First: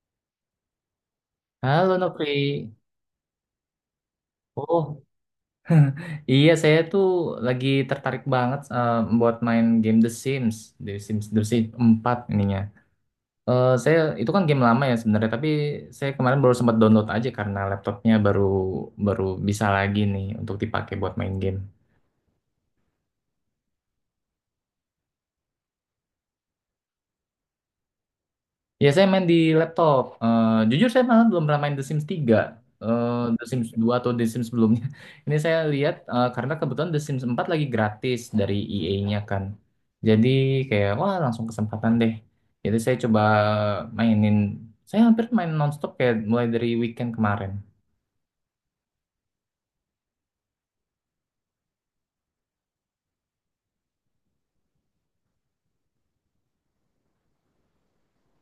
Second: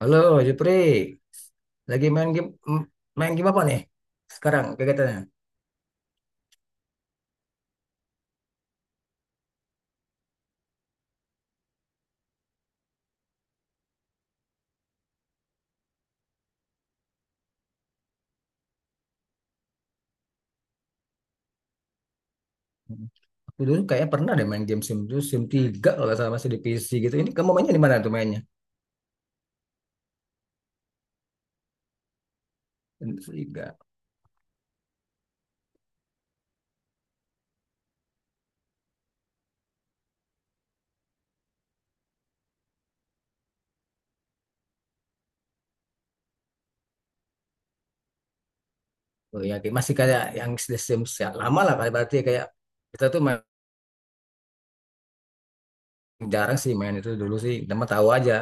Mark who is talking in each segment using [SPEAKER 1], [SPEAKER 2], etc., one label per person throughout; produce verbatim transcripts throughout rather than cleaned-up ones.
[SPEAKER 1] Halo, Jupri.
[SPEAKER 2] Halo
[SPEAKER 1] Lagi
[SPEAKER 2] Nopri.
[SPEAKER 1] main game m- main game apa nih? Sekarang
[SPEAKER 2] Oh,
[SPEAKER 1] kegiatannya.
[SPEAKER 2] iya saya tuh lagi tertarik banget eh, buat main game The Sims, The Sims, The Sims empat ininya. Eh, saya itu kan game lama ya sebenarnya, tapi saya kemarin baru sempat download aja karena laptopnya baru baru bisa lagi nih untuk dipakai buat main game.
[SPEAKER 1] Hmm. Aku dulu kayaknya pernah deh main game Sim dua, Sim tiga kalau nggak salah masih di P C gitu. Ini kamu mainnya di mana tuh mainnya?
[SPEAKER 2] Ya, saya main di laptop. Eh, jujur saya malah belum pernah main The Sims tiga.
[SPEAKER 1] Sim
[SPEAKER 2] Eh, The Sims
[SPEAKER 1] tiga,
[SPEAKER 2] dua atau The Sims sebelumnya. Ini saya lihat eh, karena kebetulan The Sims empat lagi gratis dari E A-nya kan. Jadi kayak wah langsung kesempatan deh. Jadi saya coba mainin. Saya hampir main nonstop kayak mulai dari weekend kemarin.
[SPEAKER 1] Oh ya, kayak- masih kayak yang Sim ya, lama lah kayak berarti kayak kita tuh main, jarang sih main itu dulu sih. Cuma tahu aja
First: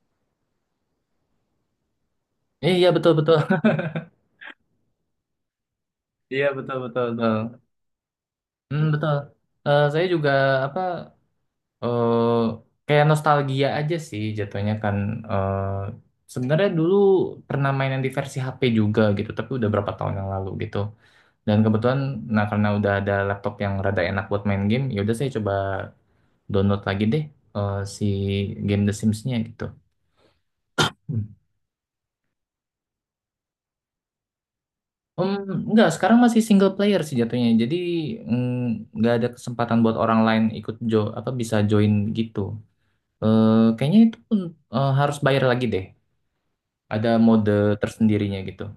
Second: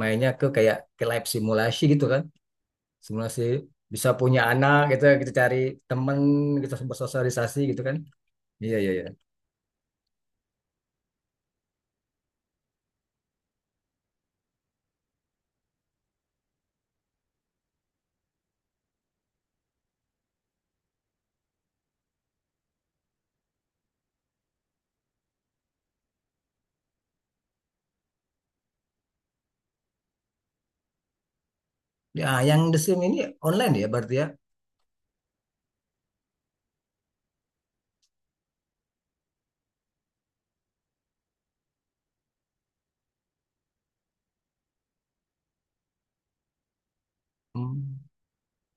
[SPEAKER 1] mainnya ke kayak ke live simulasi gitu kan.
[SPEAKER 2] Iya betul betul.
[SPEAKER 1] Simulasi bisa punya anak gitu, kita cari temen,
[SPEAKER 2] Iya
[SPEAKER 1] kita
[SPEAKER 2] betul betul betul.
[SPEAKER 1] bersosialisasi gitu kan. Iya,
[SPEAKER 2] Hmm,
[SPEAKER 1] iya, iya.
[SPEAKER 2] betul. Eh, saya juga apa eh kayak nostalgia aja sih jatuhnya kan eh sebenarnya dulu pernah main yang di versi H P juga gitu tapi udah berapa tahun yang lalu gitu dan kebetulan nah karena udah ada laptop yang rada enak buat main game ya udah saya coba download lagi deh eh, si game The Sims-nya gitu. Hmm.
[SPEAKER 1] Ya, yang The Sim ini online ya berarti ya?
[SPEAKER 2] Hmm, enggak, sekarang masih single player sih jatuhnya. Jadi mm, nggak ada kesempatan buat orang lain ikut jo apa bisa join gitu. Eh, kayaknya itu pun eh, harus bayar lagi deh. Ada mode
[SPEAKER 1] Hmm.
[SPEAKER 2] tersendirinya gitu.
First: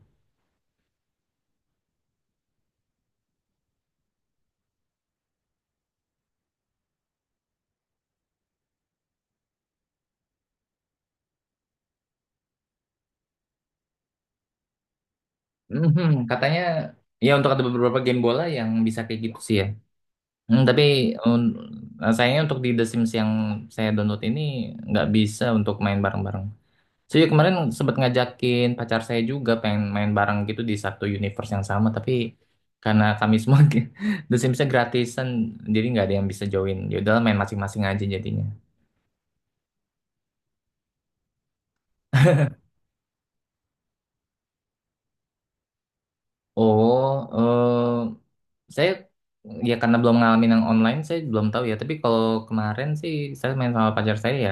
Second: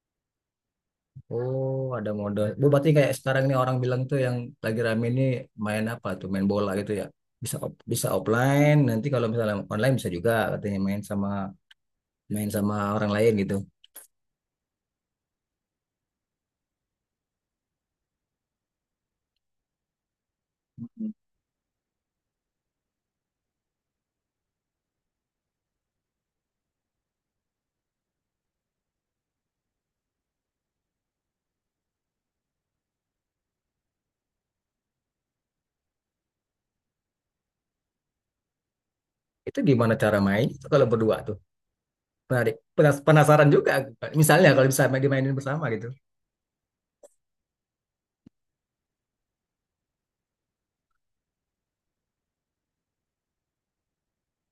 [SPEAKER 1] Oh, ada mode. Bu, berarti kayak sekarang ini orang bilang tuh yang lagi rame ini main apa tuh? Main bola gitu ya. Bisa op- bisa offline, nanti kalau misalnya online bisa juga katanya main sama main sama orang lain gitu.
[SPEAKER 2] Mhm, katanya ya untuk ada beberapa game bola yang bisa kayak gitu sih ya. Hmm, tapi um, sayangnya untuk di The Sims yang saya download ini nggak bisa untuk main bareng-bareng. Saya kemarin sempat ngajakin pacar saya juga pengen main bareng gitu di satu universe yang sama, tapi karena kami semua The Sims-nya gratisan, jadi nggak ada yang bisa join. Ya udahlah main masing-masing aja jadinya.
[SPEAKER 1] Itu gimana cara main itu kalau berdua tuh? Menarik. Penas- Penasaran juga. Misalnya kalau bisa main dimainin bersama gitu.
[SPEAKER 2] Oh, eh, saya ya karena belum ngalamin yang online, saya belum tahu ya. Tapi kalau kemarin sih saya main sama pacar saya ya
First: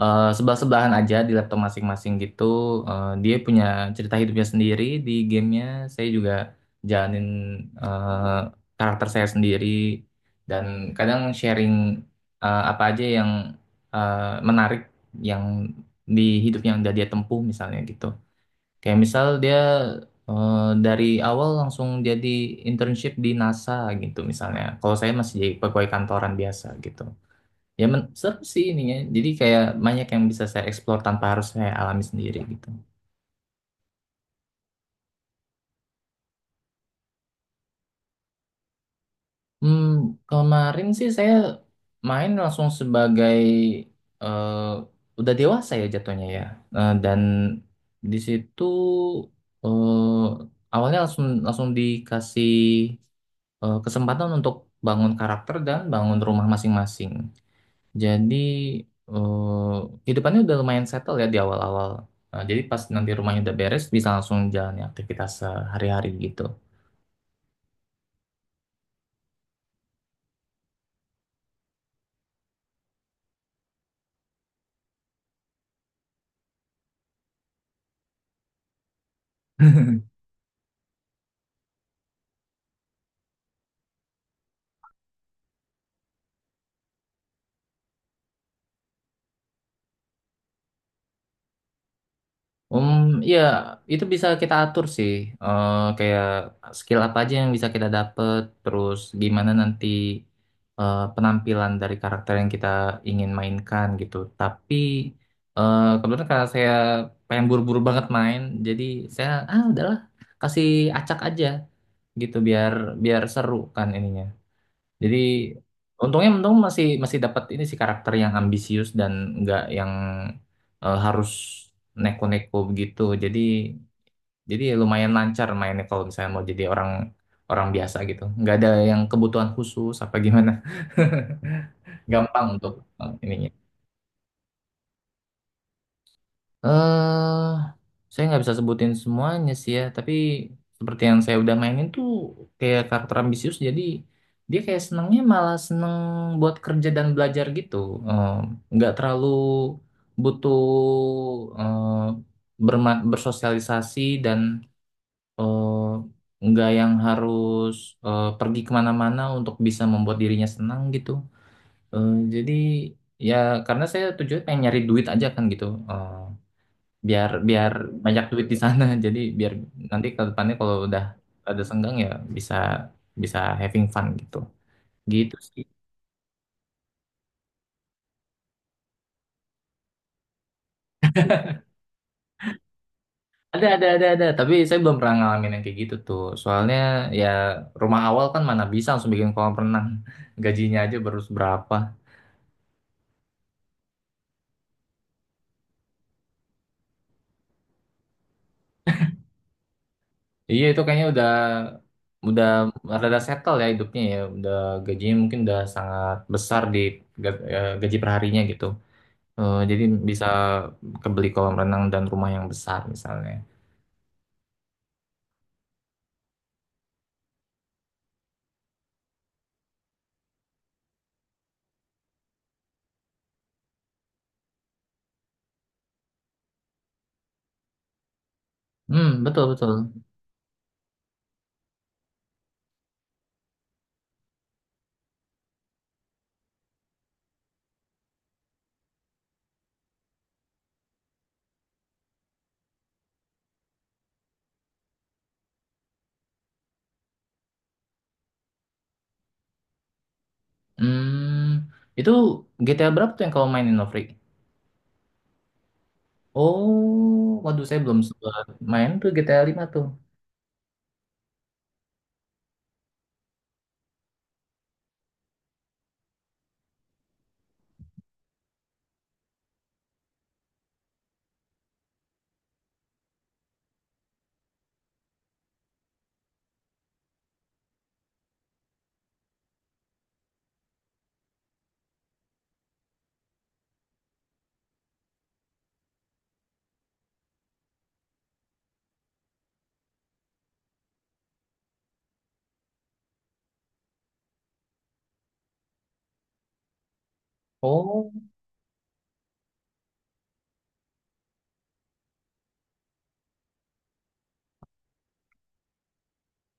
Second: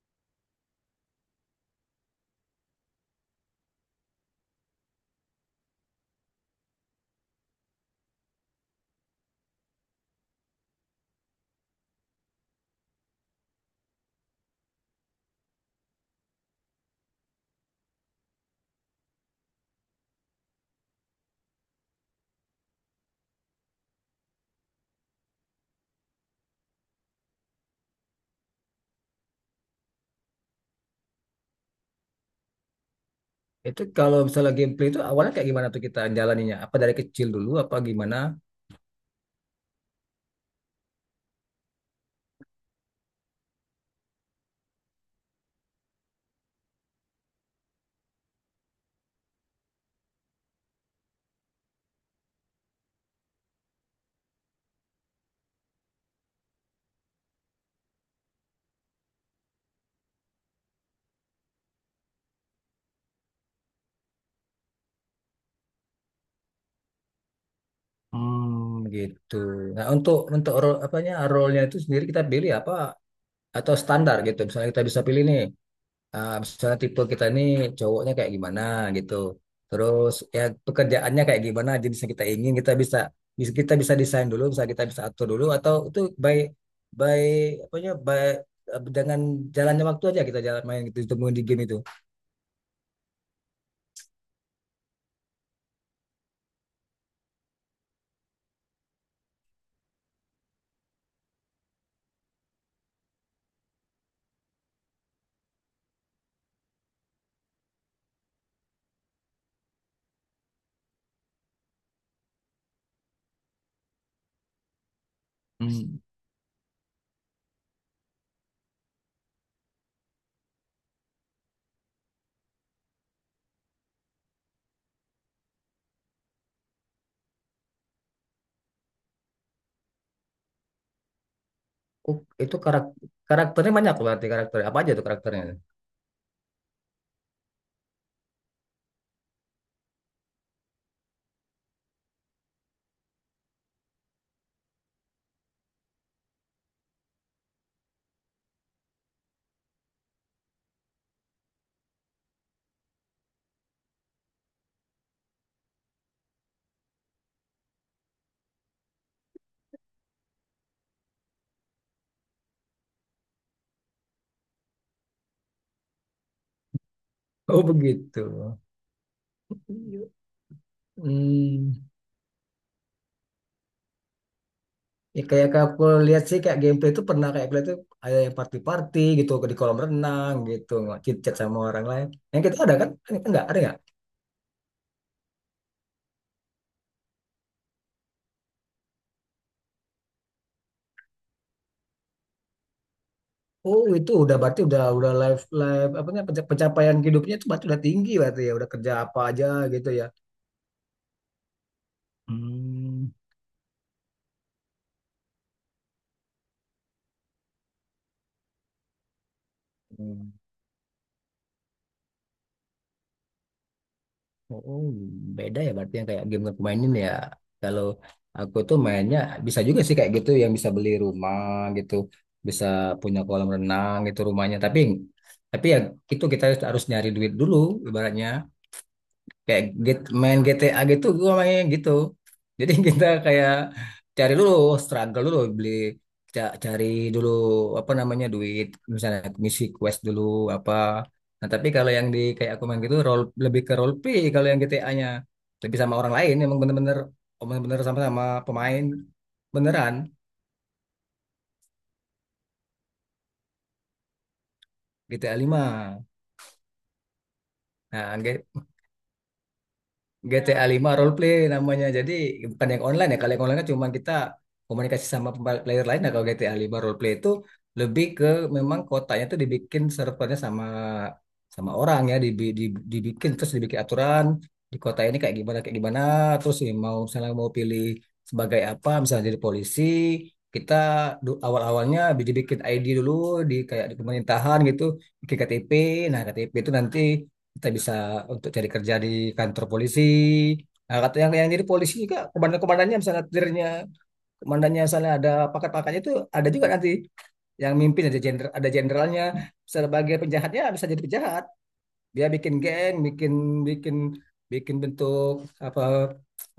[SPEAKER 2] eh, sebelah-sebelahan aja di laptop masing-masing gitu. Eh, dia punya cerita hidupnya sendiri di gamenya. Saya juga jalanin eh, karakter saya sendiri dan kadang sharing eh, apa aja yang eh, menarik yang di hidupnya yang udah dia tempuh misalnya gitu. Kayak misal dia eh, dari awal langsung jadi internship di NASA gitu misalnya. Kalau saya masih jadi pegawai kantoran biasa gitu. Ya men seru sih ininya. Jadi kayak banyak yang bisa saya explore tanpa harus saya alami sendiri gitu.
[SPEAKER 1] Itu kalau misalnya gameplay itu awalnya kayak gimana tuh kita jalaninya? Apa dari kecil dulu apa gimana?
[SPEAKER 2] Hmm, kemarin sih saya main langsung sebagai eh, udah dewasa ya jatuhnya ya. Eh, dan di situ eh, awalnya langsung langsung dikasih eh, kesempatan untuk bangun karakter dan bangun rumah masing-masing. Jadi eh, kehidupannya udah lumayan settle ya di awal-awal. Nah, jadi pas nanti rumahnya udah beres bisa langsung jalani aktivitas sehari-hari gitu.
[SPEAKER 1] Hmm, gitu. Nah, untuk untuk role apanya role-nya itu sendiri kita pilih apa atau standar gitu. Misalnya kita bisa pilih nih, ah, misalnya tipe kita ini cowoknya kayak gimana gitu. Terus ya pekerjaannya kayak gimana, jenisnya kita ingin kita bisa bisa kita bisa desain dulu, bisa kita bisa atur dulu atau itu by by apa ya by eh, dengan jalannya waktu aja kita jalan main gitu ditemuin di game itu.
[SPEAKER 2] Um, ya itu bisa kita atur sih. Eh kayak skill apa aja yang bisa kita dapet, terus gimana nanti eh, penampilan dari karakter yang kita ingin mainkan gitu. Tapi eh kebetulan karena saya pengen buru-buru banget main, jadi saya ah udahlah kasih acak aja gitu biar biar seru kan ininya. Jadi
[SPEAKER 1] Hmm.
[SPEAKER 2] untungnya untung masih masih dapat ini sih karakter yang ambisius dan nggak yang eh, harus neko-neko begitu. Jadi jadi lumayan lancar mainnya kalau misalnya mau jadi orang orang biasa gitu. Nggak ada yang kebutuhan khusus apa gimana.
[SPEAKER 1] Oh,
[SPEAKER 2] Gampang
[SPEAKER 1] itu
[SPEAKER 2] untuk
[SPEAKER 1] karak
[SPEAKER 2] eh, ininya.
[SPEAKER 1] karakternya banyak berarti karakter apa aja tuh karakternya?
[SPEAKER 2] eh saya nggak bisa sebutin semuanya sih ya, tapi seperti yang saya udah mainin tuh kayak karakter ambisius, jadi dia kayak senangnya malah seneng buat kerja dan belajar gitu. Eh, nggak terlalu butuh eh, berma- bersosialisasi dan eh, nggak yang harus eh, pergi kemana-mana untuk bisa membuat dirinya senang gitu. Eh, jadi ya karena saya tujuannya pengen nyari duit aja kan gitu. Eh, biar
[SPEAKER 1] Oh
[SPEAKER 2] biar
[SPEAKER 1] begitu.
[SPEAKER 2] banyak duit di sana. Jadi biar nanti ke depannya kalau udah ada
[SPEAKER 1] Hmm.
[SPEAKER 2] senggang ya bisa bisa having fun gitu
[SPEAKER 1] Ya
[SPEAKER 2] gitu
[SPEAKER 1] kayak
[SPEAKER 2] sih.
[SPEAKER 1] kayak aku lihat sih kayak gameplay itu pernah kayak aku lihat tuh ada yang party-party gitu di kolam renang gitu chit-chat sama orang lain. Yang kita ada kan? Enggak, ada
[SPEAKER 2] ada
[SPEAKER 1] enggak?
[SPEAKER 2] ada ada ada tapi saya belum pernah ngalamin yang kayak gitu tuh soalnya ya rumah awal kan mana bisa langsung bikin kolam renang. Gajinya aja baru seberapa.
[SPEAKER 1] Oh, itu udah berarti udah udah live live apa namanya penca- pencapaian hidupnya itu berarti udah tinggi berarti ya udah kerja apa aja gitu ya.
[SPEAKER 2] Iya itu kayaknya udah udah
[SPEAKER 1] Hmm.
[SPEAKER 2] rada settle ya hidupnya ya udah. Gajinya mungkin udah sangat besar di ga- eh, gaji perharinya gitu. Eh, jadi bisa kebeli kolam renang dan rumah yang besar misalnya.
[SPEAKER 1] Oh, beda ya berarti yang kayak game yang aku mainin ya. Kalau aku tuh mainnya bisa juga sih kayak gitu yang bisa beli rumah gitu, bisa punya kolam renang gitu rumahnya. Tapi tapi ya itu kita harus nyari duit dulu ibaratnya
[SPEAKER 2] Hmm, betul
[SPEAKER 1] kayak
[SPEAKER 2] betul.
[SPEAKER 1] get- main G T A gitu gua mainnya gitu jadi kita kayak cari dulu struggle dulu beli ca- cari dulu apa namanya duit, misalnya misi quest dulu apa. Nah, tapi kalau yang di kayak aku main gitu role lebih ke role play, kalau yang G T A-nya lebih sama orang lain emang bener-bener emang bener sama-sama pemain beneran.
[SPEAKER 2] Hmm, itu G T A berapa tuh yang kamu mainin, Novri?
[SPEAKER 1] GTA lima,
[SPEAKER 2] Oh, waduh saya belum
[SPEAKER 1] nah,
[SPEAKER 2] sempat main tuh G T A lima tuh.
[SPEAKER 1] G T A lima role play namanya. Jadi bukan yang online ya. Kalau yang online kan cuma kita komunikasi sama pemba- player lain. Nah, kalau G T A lima role play itu lebih ke memang kotanya tuh dibikin servernya sama sama orang ya, dibi- di- dibikin terus dibikin aturan di kota ini kayak gimana kayak gimana. Terus ya mau misalnya mau pilih sebagai apa, misalnya jadi polisi kita du- awal-awalnya dibikin I D dulu di kayak di pemerintahan gitu, bikin K T P. Nah, K T P itu nanti kita bisa untuk cari kerja di kantor polisi. Nah, kata yang yang jadi polisi juga komandan-komandannya misalnya tirnya, komandannya misalnya ada pangkat-pangkatnya itu ada juga nanti yang mimpin,
[SPEAKER 2] Oh,
[SPEAKER 1] ada jenderal, ada jenderalnya. Sebagai penjahatnya bisa jadi penjahat, dia bikin geng, bikin bikin bikin bentuk apa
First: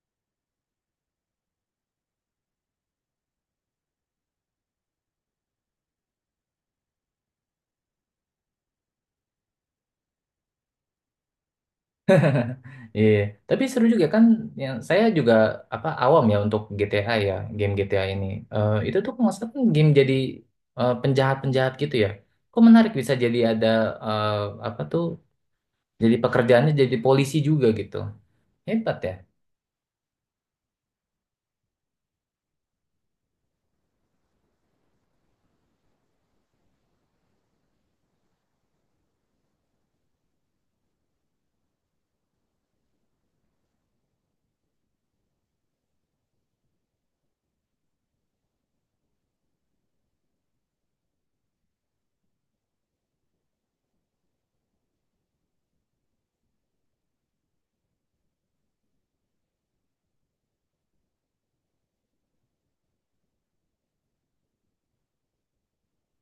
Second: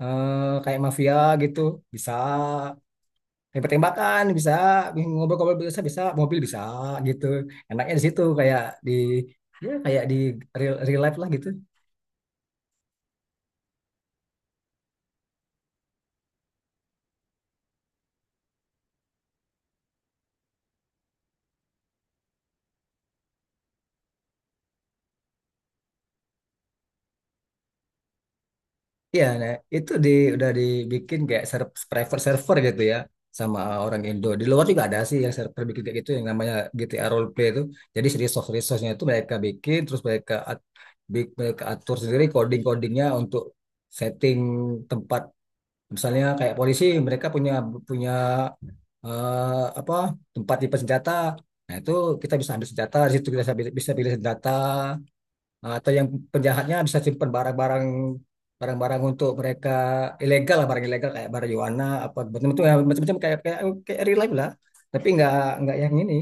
[SPEAKER 1] eh, kayak mafia gitu, bisa tembak-tembakan, bisa ngobrol-ngobrol, bisa bisa mobil, bisa gitu. Enaknya di situ kayak di ya kayak di real, real life lah gitu.
[SPEAKER 2] iya. Tapi seru juga kan. Yang saya juga apa awam ya untuk G T A ya, game G T A ini. Eh, itu tuh kalau nggak salah kan game jadi eh, penjahat-penjahat gitu ya. Kok menarik bisa jadi ada eh, apa tuh? Jadi pekerjaannya jadi polisi juga gitu. Hebat
[SPEAKER 1] Iya, nah, itu di udah dibikin kayak ser- private server gitu ya sama orang Indo. Di luar juga ada sih yang server bikin kayak gitu yang namanya G T A Roleplay itu. Jadi si resource-resource-nya itu mereka bikin, terus mereka at- bi- mereka atur sendiri coding-codingnya untuk setting tempat, misalnya kayak polisi mereka punya punya eh, apa tempat tipe senjata. Nah, itu kita bisa ambil senjata, di situ kita bisa bisa pilih senjata. Nah, atau yang penjahatnya bisa simpan barang-barang barang-barang untuk mereka ilegal lah, barang ilegal kayak marijuana apa macam-macam ya, macam-macam kayak kayak kayak real life lah, tapi nggak nggak yang ini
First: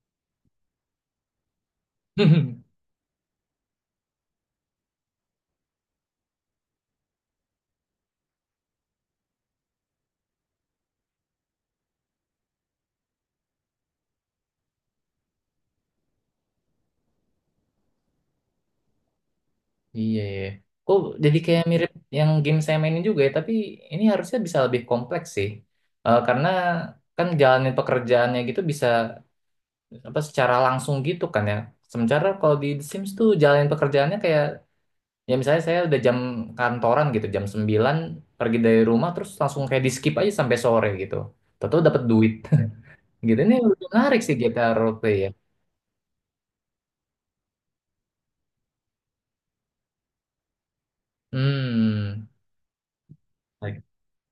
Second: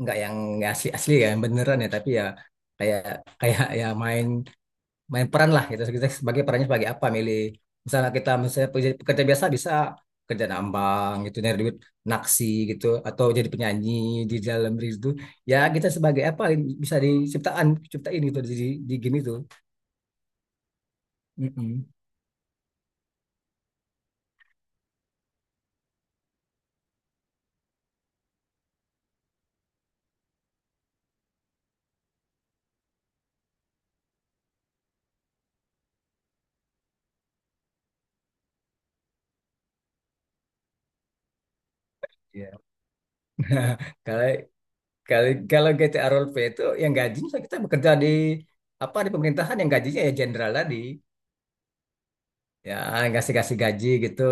[SPEAKER 1] nggak yang asli asli ya, yang beneran ya, tapi
[SPEAKER 2] ya.
[SPEAKER 1] ya kayak kayak ya main main peran lah gitu. Kita sebagai perannya sebagai apa milih, misalnya kita misalnya pekerja, pekerja biasa bisa kerja nambang gitu nyari duit, naksi gitu, atau jadi penyanyi di dalam diri itu. Ya kita sebagai apa bisa diciptaan ciptain gitu di, di, di game itu.
[SPEAKER 2] Iya ya. Kok jadi kayak
[SPEAKER 1] Mm-mm.
[SPEAKER 2] mirip yang game saya mainin juga ya, tapi ini harusnya bisa lebih kompleks sih. Eh, karena kan jalanin pekerjaannya gitu bisa apa secara langsung gitu kan ya. Sementara kalau di The Sims tuh jalanin pekerjaannya kayak ya misalnya saya udah jam kantoran gitu, jam sembilan pergi dari rumah terus langsung kayak di skip aja sampai sore gitu. Tentu dapat duit.
[SPEAKER 1] Iya.
[SPEAKER 2] Gitu ini lebih menarik
[SPEAKER 1] kalau
[SPEAKER 2] sih G T A roleplay ya.
[SPEAKER 1] kalau kalau G T A role play itu yang gajinya kita bekerja di apa di pemerintahan, yang gajinya ya jenderal tadi
[SPEAKER 2] Hmm.
[SPEAKER 1] ya ngasih kasih gaji gitu.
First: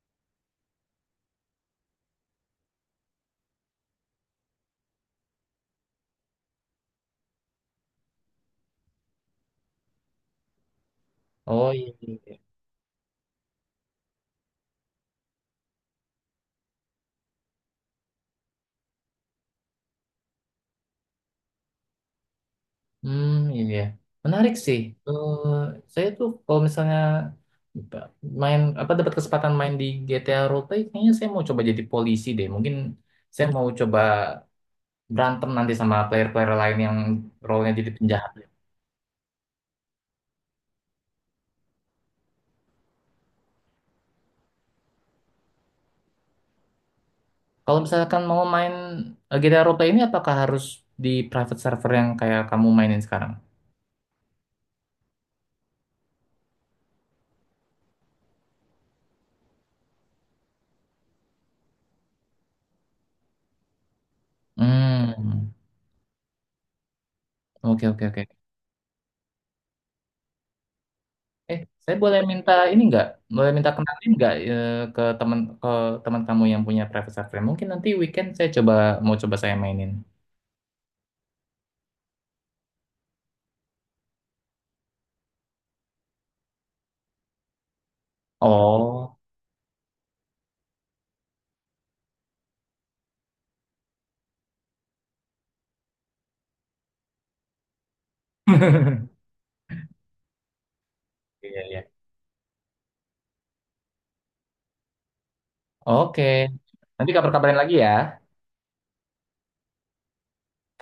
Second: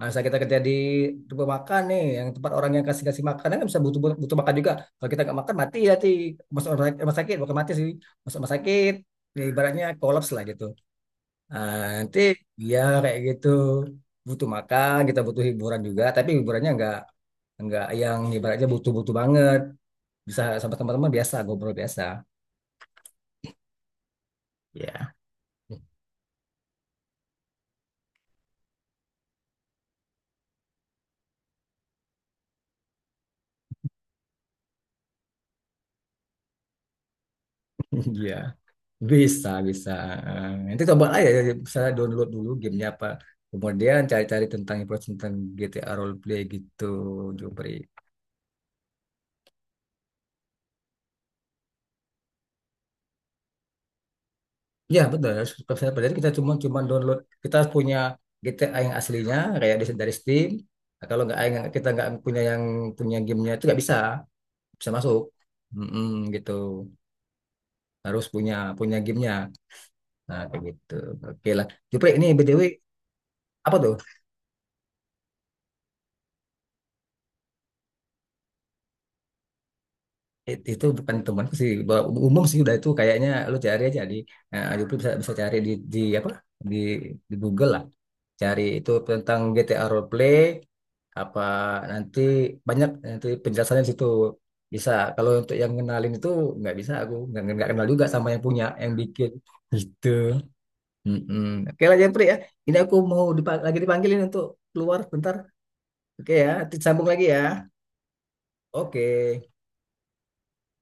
[SPEAKER 1] Masa kita kerja di tempat makan nih, yang tempat orang yang kasih-kasih makan kan bisa, butuh butuh makan juga. Kalau kita nggak makan mati ya ti masuk rumah sakit. rumah sakit, bukan mati sih, masuk rumah sakit ya, ibaratnya kolaps lah gitu.
[SPEAKER 2] Oh
[SPEAKER 1] Nah,
[SPEAKER 2] iya,
[SPEAKER 1] nanti
[SPEAKER 2] iya.
[SPEAKER 1] ya kayak gitu, butuh makan kita butuh hiburan juga, tapi hiburannya nggak nggak yang ibaratnya butuh-butuh banget, bisa sama teman-teman biasa ngobrol biasa
[SPEAKER 2] Hmm, iya. Menarik sih.
[SPEAKER 1] ya.
[SPEAKER 2] Eh, saya tuh kalau misalnya main apa dapat kesempatan main di G T A Roleplay, kayaknya saya mau coba jadi polisi deh. Mungkin saya mau coba berantem nanti sama player-player lain yang role-nya jadi penjahat.
[SPEAKER 1] Iya. Bisa, bisa. Eh, Nanti coba aja, ya, misalnya download dulu gamenya apa. Kemudian cari-cari tentang info tentang G T A roleplay gitu, Jupri.
[SPEAKER 2] Kalau misalkan mau main eh, G T A Roleplay ini, apakah harus di private server yang kayak kamu mainin sekarang?
[SPEAKER 1] Ya, betul. Harus profesional. Jadi kita cuma cuma download. Kita harus punya G T A yang aslinya, kayak di- dari Steam. Nah, Kalau nggak nggak- kita nggak punya yang punya gamenya itu nggak bisa, bisa masuk.
[SPEAKER 2] Hmm,
[SPEAKER 1] Mm-mm, gitu.
[SPEAKER 2] oke oke oke.
[SPEAKER 1] Harus punya punya gamenya. Nah, kayak gitu. Oke
[SPEAKER 2] Eh,
[SPEAKER 1] lah.
[SPEAKER 2] saya
[SPEAKER 1] Jupri,
[SPEAKER 2] boleh
[SPEAKER 1] ini
[SPEAKER 2] minta
[SPEAKER 1] B T W
[SPEAKER 2] ini nggak? Boleh minta
[SPEAKER 1] apa tuh?
[SPEAKER 2] kenalin nggak eh, ke teman ke teman kamu yang punya private server? Mungkin nanti weekend saya coba mau coba saya mainin.
[SPEAKER 1] It- itu bukan temanku sih, ba- umum sih udah itu kayaknya, lu cari aja di eh, lu bisa bisa cari di di apa di di Google lah, cari itu
[SPEAKER 2] Oh,
[SPEAKER 1] tentang G T A roleplay apa, nanti banyak nanti penjelasannya di situ bisa. Kalau untuk yang kenalin itu nggak bisa, aku nggak nggak kenal juga sama yang punya yang bikin gitu. Mm-mm.
[SPEAKER 2] iya iya.
[SPEAKER 1] Oke lah, Jeffrey, ya. Ini aku mau dipa- lagi dipanggilin untuk keluar bentar.
[SPEAKER 2] Oke,
[SPEAKER 1] Oke ya, nanti sambung
[SPEAKER 2] nanti
[SPEAKER 1] lagi ya.
[SPEAKER 2] kabar-kabarin lagi ya.
[SPEAKER 1] Oke.